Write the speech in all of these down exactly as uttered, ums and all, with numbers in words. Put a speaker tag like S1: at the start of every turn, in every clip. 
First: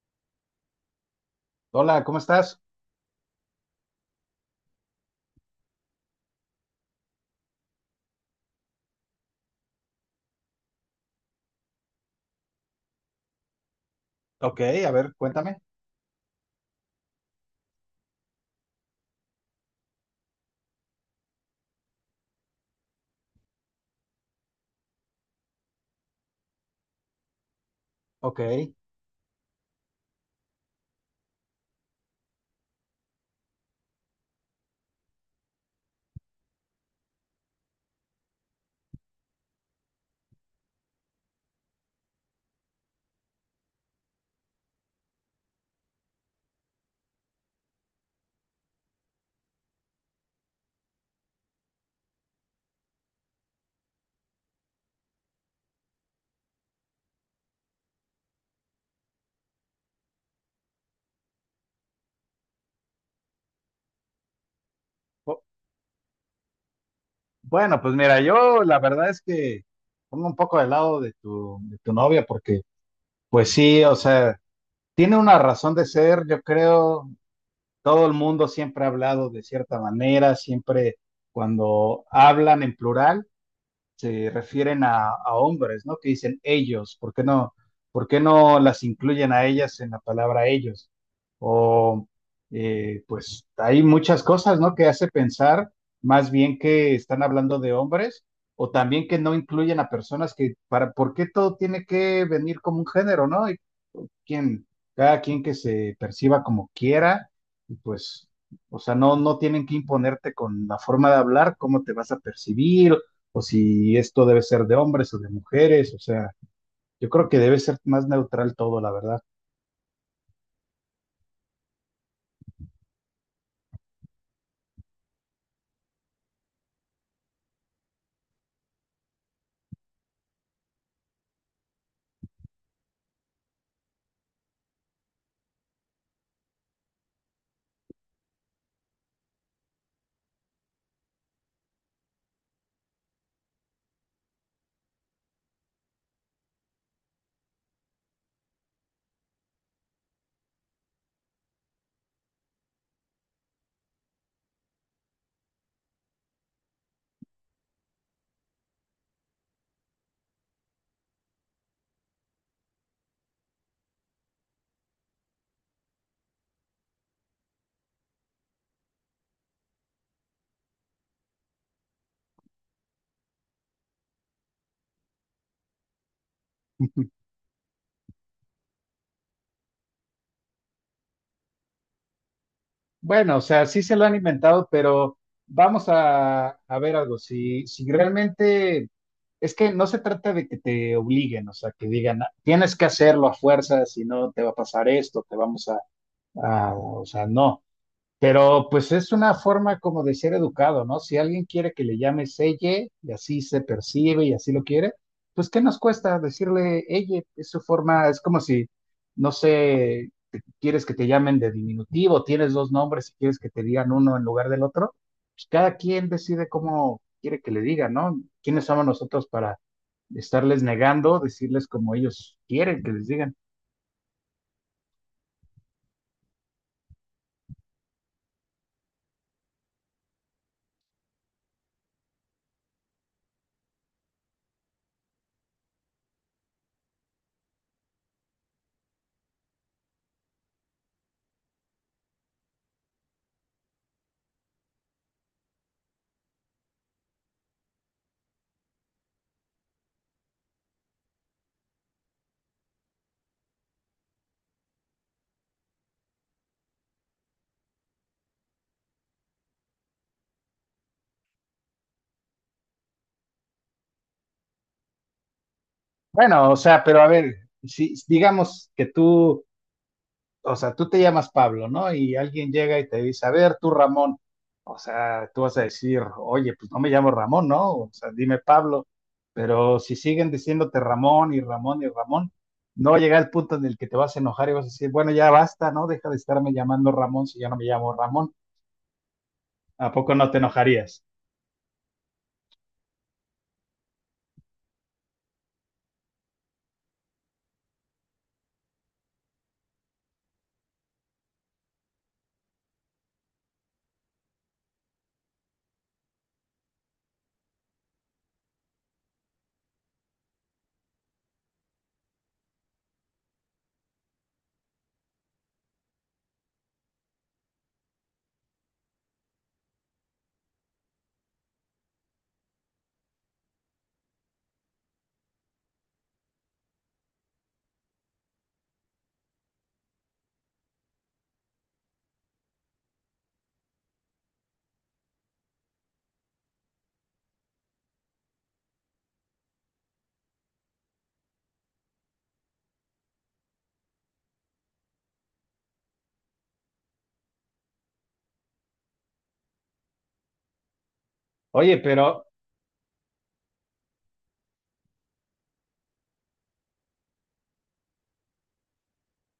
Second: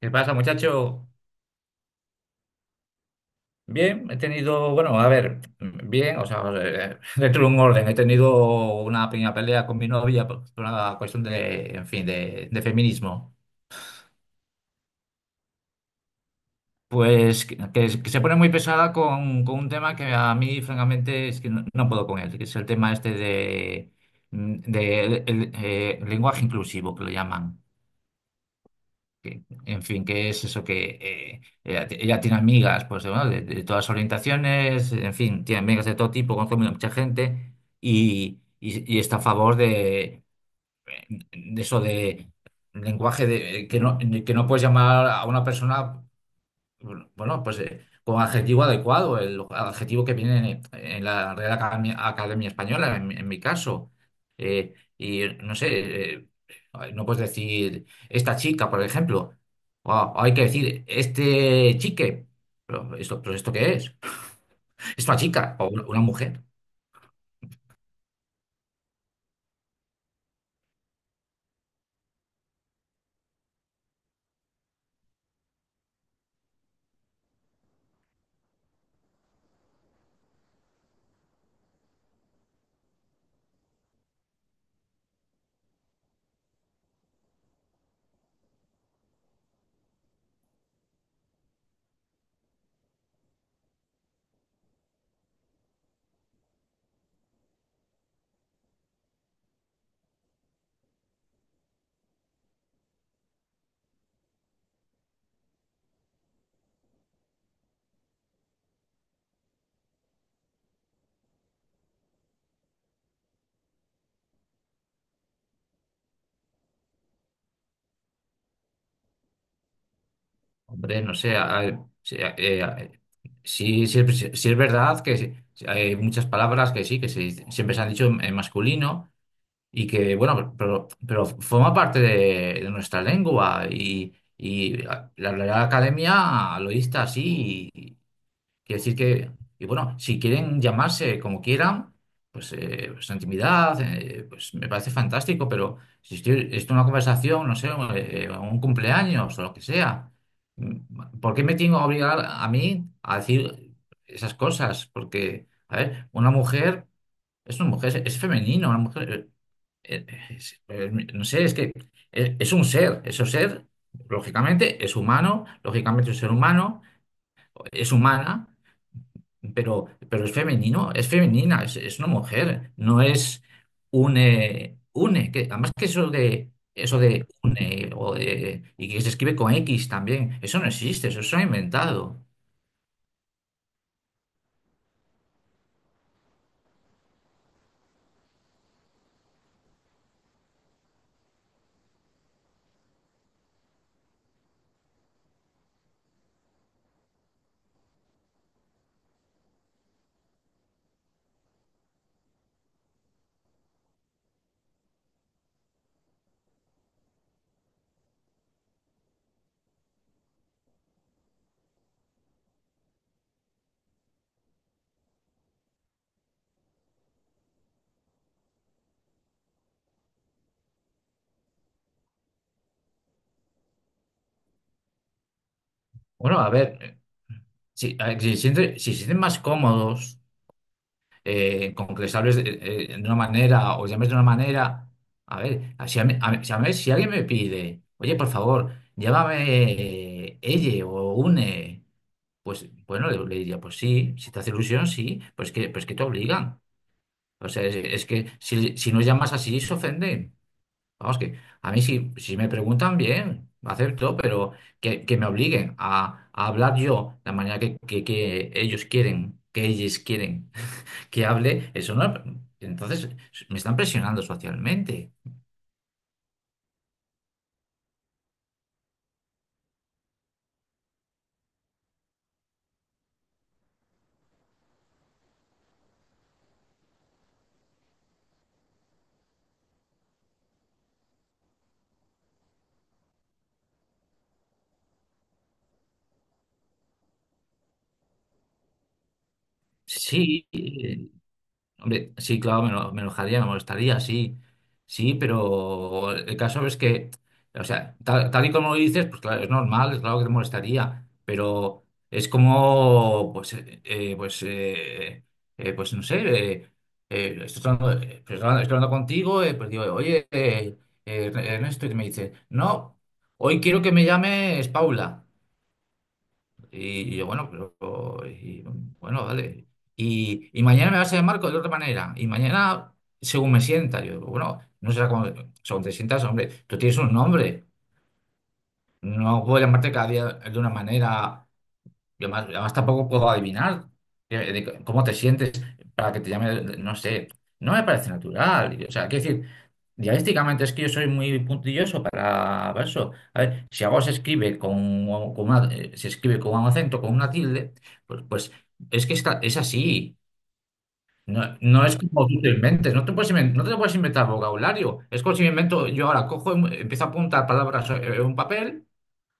S1: ¿Qué pasa, muchacho?
S2: Hola, ¿cómo estás?
S1: Bien, he tenido, bueno, a ver, bien, o sea, eh, dentro de un orden, he tenido una pequeña pelea con mi novia por por una cuestión de, en fin, de, de feminismo.
S2: Ok, a ver, cuéntame.
S1: Pues que, que- que se pone muy pesada con, con un tema que a mí, francamente, es que no, no puedo con él, que es el tema este de, de el- el, eh, lenguaje inclusivo, que lo llaman.
S2: Ok.
S1: Que- en fin, que es eso que eh, ella, ti- ella tiene amigas pues, de, bueno, de- de todas orientaciones, en fin, tiene amigas de todo tipo, conoce mucha gente y, y- y está a favor de, de eso de lenguaje de, que no, que no puedes llamar a una persona. Bueno, bueno, pues eh, con adjetivo adecuado, el adjetivo que viene en, en la Real Academia, Academia Española, en, mi en mi caso. Eh, y no sé, eh, no puedes decir esta chica, por ejemplo, o hay que decir este chique. Pero esto, ¿pero esto qué es? ¿Esta
S2: Bu-
S1: chica o una una mujer?
S2: Bueno, pues mira, yo la verdad es que pongo un poco de lado de tu, de tu novia porque, pues sí, o sea, tiene una razón de ser, yo creo, todo el mundo siempre ha hablado de cierta manera, siempre cuando hablan en plural, se refieren a, a hombres, ¿no? Que dicen ellos. ¿Por qué no, por qué no las incluyen a ellas en la palabra ellos? O eh, pues hay muchas cosas, ¿no? Que hace pensar más bien que están hablando de hombres o también que no incluyen a personas que para, ¿por qué todo tiene que venir como un género, ¿no? Quien, cada quien que se perciba como quiera, y pues, o sea, no, no tienen que imponerte con la forma de hablar, cómo te vas a percibir, o si esto debe ser de hombres o de mujeres. O sea, yo creo que debe ser más neutral todo, la verdad.
S1: Hombre, no sé, a- a- sí, a- eh, a- sí, sí es sí es verdad que sí, hay muchas palabras que sí, que se- dice- siempre se han dicho en en masculino. Y que, bueno, pero, pero forma parte de, de nuestra lengua y, y la Real Academia lo dicta así. Quiere decir que, y bueno, si quieren llamarse como quieran, pues, eh, pues intimidad, eh, pues me parece fantástico, pero si estoy, esto es una conversación, no sé, eh, eh, un cumpleaños o lo que sea, mm, ¿por qué me tengo que obligar a mí a decir esas cosas? Porque, a ver, una mujer es una mujer, es es femenino, una mujer, eh, eh, es- eh, no sé, es que es, es un ser, eso ser, lógicamente es humano, lógicamente es un ser humano, es humana, pero, pero es femenino, es femenina, es, es una mujer, no es une, une, que además que eso de eso de une o de, y que se escribe con X también, eso no existe, eso se ha inventado.
S2: Bueno, o sea, sí se lo han inventado, pero vamos a, a ver algo, si, si realmente... Es que no se trata de que te obliguen, o sea, que digan, "Ah, tienes que hacerlo a fuerza, si no te va a pasar esto, te vamos a, a", o sea, no. Pero pues es una forma como de ser educado, ¿no? Si alguien quiere que le llame ella y así se percibe y así lo quiere, pues ¿qué nos cuesta decirle ella? Es su forma, es como si, no sé, te- quieres que te llamen de diminutivo, tienes dos nombres y quieres que te digan uno en lugar del otro, pues cada quien decide cómo quiere que le diga, ¿no? ¿Quiénes somos nosotros para estarles negando, decirles como ellos quieren que les digan?
S1: Bueno, a ver, si, a ver, si, se siente- si se sienten más cómodos eh, con que les hables de, eh, de una manera o les llames de una manera, a ver, si, a mí- a mí- si, a mí, si alguien me pide, oye, por favor, llévame eh, ella o une. Pues bueno, le, le diría, pues sí, si te hace ilusión, sí, pues que, pues que te obligan. O sea, es, es que si, si no llamas así, se ofenden. Vamos, que a mí si, si me preguntan bien, acepto, pero que, que me obliguen a, a hablar yo la manera que, que- que ellos quieren, que ellos quieren que hable, eso no. Entonces, me están presionando socialmente.
S2: Bueno, o sea, pero a ver, si digamos que tú, o sea, tú te llamas Pablo, ¿no? Y alguien llega y te dice, a ver, tú Ramón, o sea, tú vas a decir, oye, pues no me llamo Ramón, ¿no? O sea, dime Pablo, pero si siguen diciéndote Ramón y Ramón y Ramón, no va a llegar el punto en el que te vas a enojar y vas a decir, bueno, ya basta, ¿no? Deja de estarme llamando Ramón si ya no me llamo Ramón. ¿A poco no te
S1: Sí,
S2: enojarías?
S1: hombre, sí, claro, me, lo- me enojaría, me molestaría, sí, sí, pero el caso es que, o sea, tal, tal y como lo dices, pues claro, es normal, es claro que te molestaría, pero es como, pues, eh, eh, pues, eh, eh, pues no sé, eh, eh, estoy hablando, eh, pues, hablando- estoy hablando contigo, eh, pues digo, oye, eh, eh, Ernesto, y me dice, no, hoy quiero que me llames Paula. Y yo, bueno, pero, y, bueno, dale. Y, y mañana me vas a llamar co- de otra manera. Y mañana, según me sienta, yo, bueno, no será como, según te sientas, hombre, tú tienes un nombre. No puedo llamarte cada día de una manera. Y además, además tampoco puedo adivinar eh, de c- cómo te sientes para que te llame, no sé. No me parece natural. Y, o sea, quiero decir, dialécticamente es que yo soy muy puntilloso para para eso. A ver, si algo se escribe con, con una, eh, se escribe con un acento, con una tilde, pues, pues es que está, es así. No,
S2: Oye,
S1: no es
S2: pero
S1: como tú te inventes, no te puedes inven- no te puedes inventar vocabulario. Es como si me invento, yo ahora cojo, y empiezo a apuntar palabras eh, en un papel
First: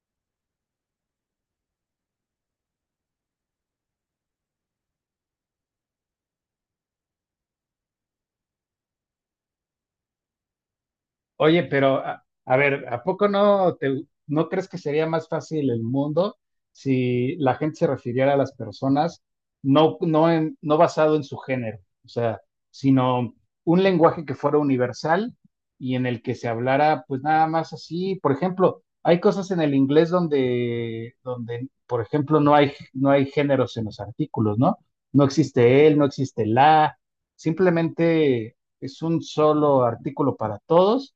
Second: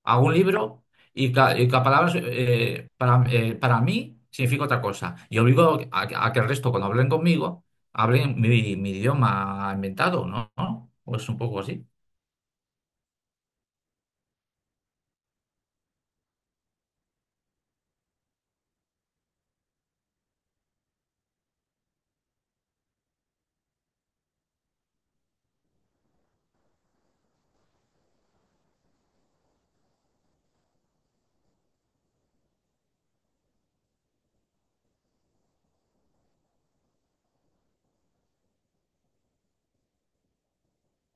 S1: a un libro y, ca- y cada palabra eh, para, eh, para mí significa otra cosa. Y obligo a, que a que el resto, cuando hablen conmigo, hablen mi, mi idioma inventado, ¿no? ¿No? Pues un poco
S2: oye,
S1: así.
S2: pero a, a ver, ¿a poco no te, no crees que sería más fácil el mundo si la gente se refiriera a las personas no, no, en- no basado en su género, o sea, sino un lenguaje que fuera universal y en el que se hablara pues nada más así? Por ejemplo, hay cosas en el inglés donde, donde, por ejemplo, no hay, no hay géneros en los artículos, ¿no? No existe él, no existe la, simplemente es un solo artículo para todos,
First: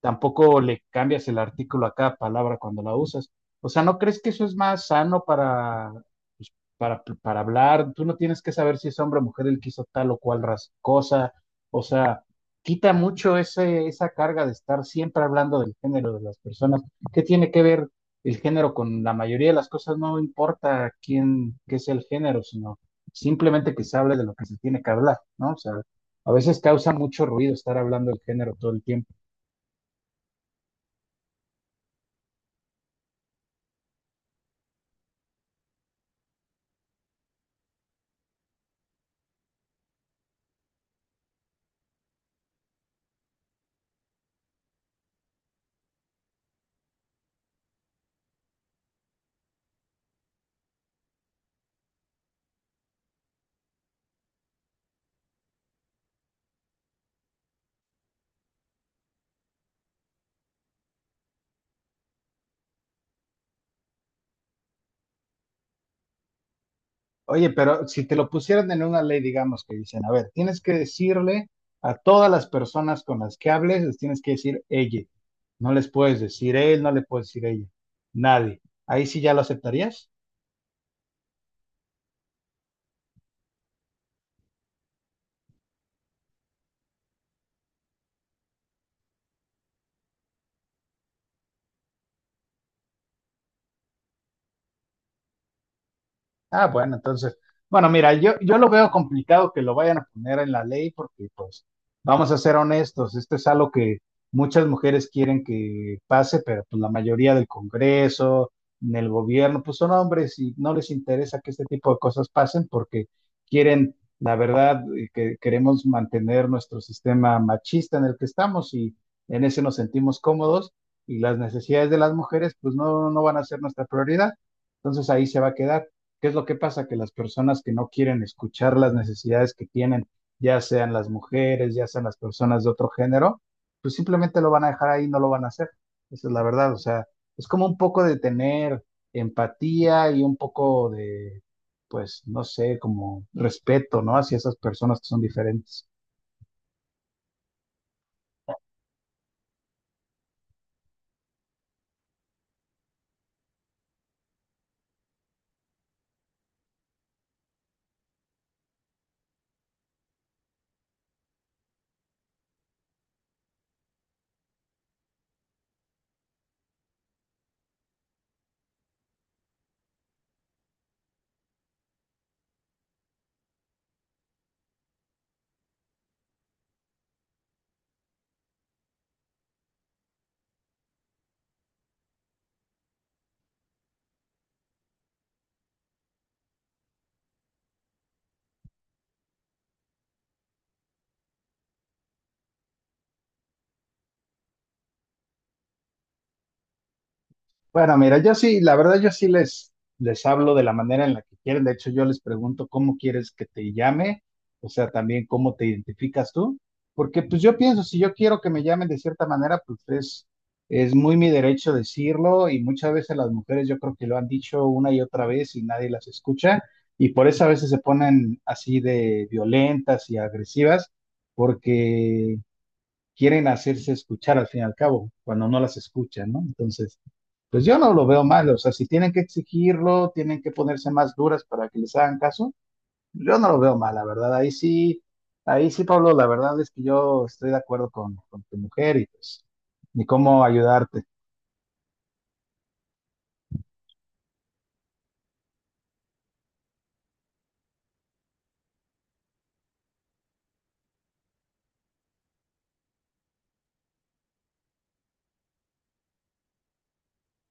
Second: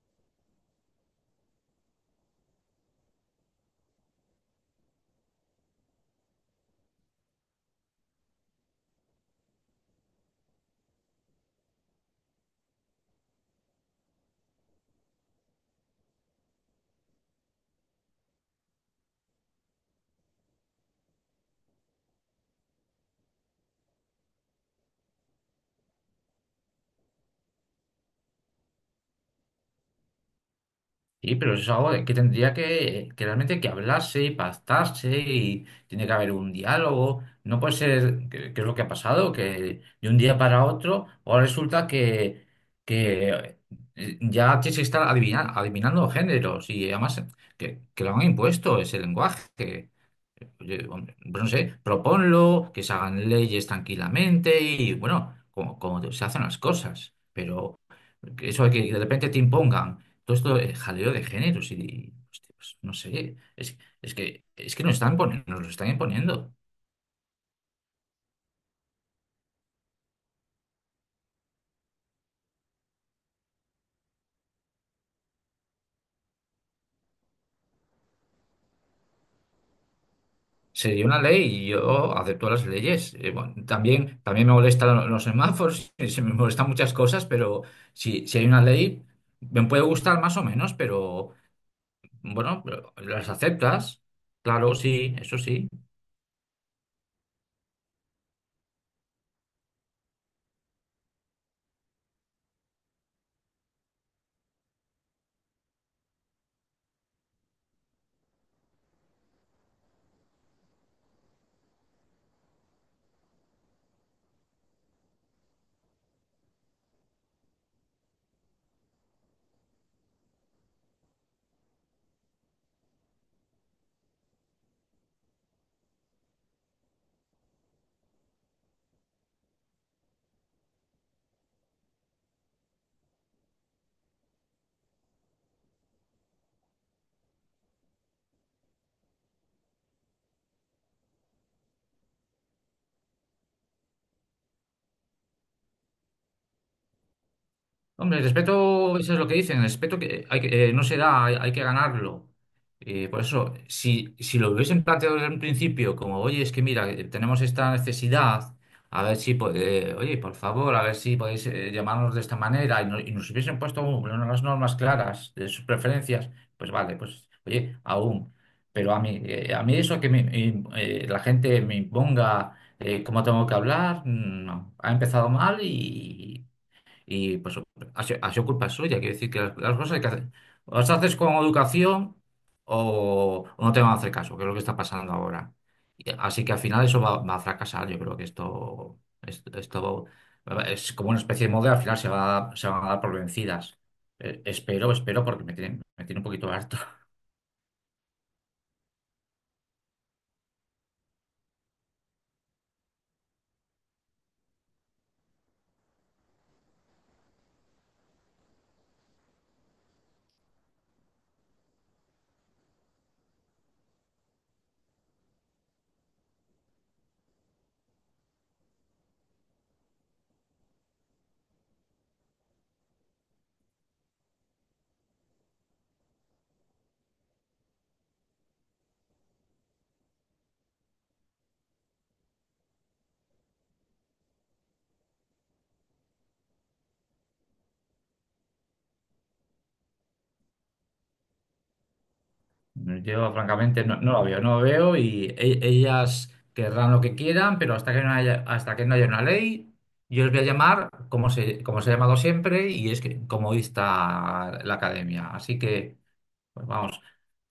S2: tampoco le cambias el artículo a cada palabra cuando la usas. O sea, ¿no crees que eso es más sano para, pues, para, para hablar? Tú no tienes que saber si es hombre o mujer el que hizo tal o cual ras- cosa. O sea, quita mucho ese, esa carga de estar siempre hablando del género de las personas. ¿Qué tiene que ver el género con la mayoría de las cosas? No importa quién, qué sea el género, sino simplemente que se hable de lo que se tiene que hablar, ¿no? O sea, a veces causa mucho ruido estar hablando del género todo el tiempo.
S1: Sí, pero eso es algo de que tendría que, que realmente que hablarse y pactarse y tiene que haber un diálogo. No puede ser, que, que es lo que ha pasado, que de un día para otro, ahora resulta que, que eh, ya tienes que estar adivina- adivinando géneros y además que, que lo han impuesto ese lenguaje. Oye, hombre, pues no sé, proponlo, que se hagan leyes tranquilamente y bueno, como, como se hacen las cosas, pero eso de que de repente te impongan todo esto de jaleo de géneros y, hostia, pues, no sé, es, es que es que nos están poniendo, nos lo están imponiendo.
S2: Oye, pero si te lo pusieran en una ley, digamos que dicen, a ver, tienes que decirle a todas las personas con las que hables, les tienes que decir ella. No les puedes decir él, no le puedes decir ella. Nadie. Ahí sí ya lo aceptarías.
S1: Sería una ley y yo acepto las leyes. Eh, bueno, también, también me molestan lo- los semáforos, y se me molestan muchas cosas, pero si, si hay una ley, me puede gustar más o menos, pero bueno, pero las aceptas, claro, sí, eso sí.
S2: Ah, bueno, entonces, bueno, mira, yo, yo lo veo complicado que lo vayan a poner en la ley porque, pues, vamos a ser honestos, esto es algo que muchas mujeres quieren que pase, pero pues la mayoría del Congreso, en el gobierno, pues son hombres y no les interesa que este tipo de cosas pasen porque quieren, la verdad, eh, que queremos mantener nuestro sistema machista en el que estamos y en ese nos sentimos cómodos y las necesidades de las mujeres, pues no, no van a ser nuestra prioridad. Entonces ahí se va a quedar. ¿Qué es lo que pasa? Que las personas que no quieren escuchar las necesidades que tienen, ya sean las mujeres, ya sean las personas de otro género, pues simplemente lo van a dejar, ahí no lo van a hacer. Esa es la verdad. O sea, es como un poco de tener empatía y un poco de, pues, no sé, como respeto, ¿no? Hacia esas personas que son diferentes.
S1: Hombre, el respeto, eso es lo que dicen, el respeto que hay que, eh, no se da, hay, hay que ganarlo. Eh, por eso, si, si lo hubiesen planteado desde un principio, como, oye, es que mira, eh, tenemos esta necesidad, a ver si, po- eh, oye, por favor, a ver si podéis eh, llamarnos de esta manera, y, no- y nos hubiesen puesto un- unas normas claras de sus preferencias, pues vale, pues, oye, aún. Pero a mí, eh, a mí eso que me- me- eh, la gente me imponga eh, cómo tengo que hablar, mm, no. Ha empezado mal y pues ha sido, ha sido culpa suya, quiero decir que las, las cosas hay que hacer. O las haces con educación o, o no te van a hacer caso, que es lo que está pasando ahora. Y- Así que al final eso va, va a fracasar. Yo creo que esto, esto, esto es como una especie de moda, al final se va, a- se van a dar por vencidas. Eh, espero, espero, porque me tiene, me tiene un poquito harto.
S2: Bueno, mira, yo sí, la verdad yo sí les, les hablo de la manera en la que quieren. De hecho, yo les pregunto cómo quieres que te llame, o sea, también cómo te identificas tú, porque pues yo pienso, si yo quiero que me llamen de cierta manera, pues es, es muy mi derecho decirlo, y muchas veces las mujeres yo creo que lo han dicho una y otra vez y nadie las escucha y por eso a veces se ponen así de violentas y agresivas, porque quieren hacerse escuchar al fin y al cabo, cuando no las escuchan, ¿no? Entonces, pues yo no lo veo mal, o sea, si tienen que exigirlo, tienen que ponerse más duras para que les hagan caso, yo no lo veo mal, la verdad, ahí sí, ahí sí, Pablo, la verdad es que yo estoy de acuerdo con, con tu mujer y pues, ni cómo ayudarte.
S1: Yo, francamente, no, no lo veo, no lo veo y e- ellas querrán lo que quieran, pero hasta que no haya, hasta que no haya una ley, yo les voy a llamar como se, como se ha llamado siempre y es que, como dicta la academia. Así que, pues vamos,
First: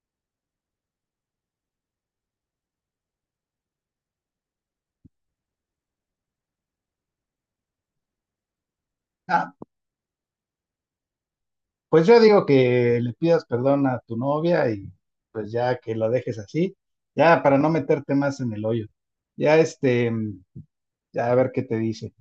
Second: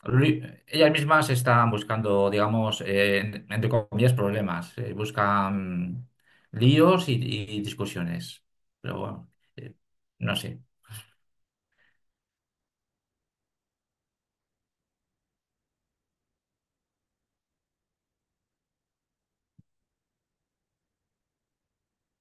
S1: Lu- ellas mismas están buscando, digamos, eh, en- entre comillas, problemas, eh, buscan líos y, y discusiones. Pero bueno,
S2: Ah,
S1: eh, no sé.
S2: pues yo digo que le pidas perdón a tu novia y pues ya que la dejes así, ya para no meterte más en el hoyo, ya este, ya a ver qué te dice.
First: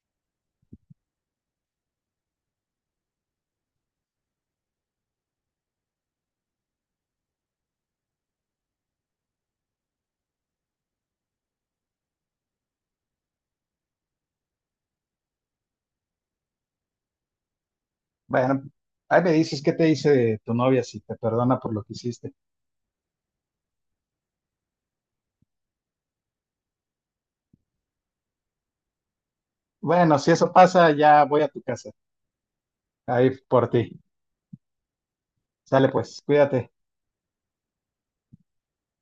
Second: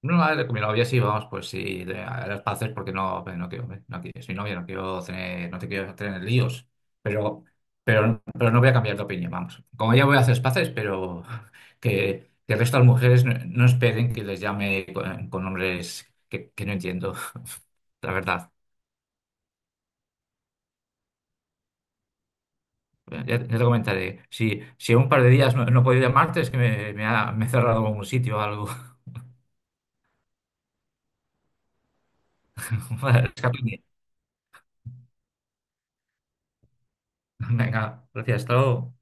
S1: No, vale, con mi novia sí, vamos, pues sí, de- a las paces porque no, no quiero, no quiero, soy novia, no quiero tener, no te quiero tener líos, pero, pero, pero no voy a cambiar de opinión, vamos. Como ya voy a hacer las paces, pero que, que el resto de las mujeres no, no esperen que les llame con, con nombres que, que no entiendo, la verdad.
S2: Bueno, ahí me dices qué te dice tu novia si te perdona por lo que hiciste.
S1: Ya, ya te comentaré, si, si en un par de días no, no he podido llamarte es que me, me ha, me he cerrado algún sitio o algo.
S2: Bueno, si eso pasa, ya voy a tu casa. Ahí por
S1: Escápame.
S2: ti. Sale pues, cuídate.
S1: Venga, gracias, hasta luego.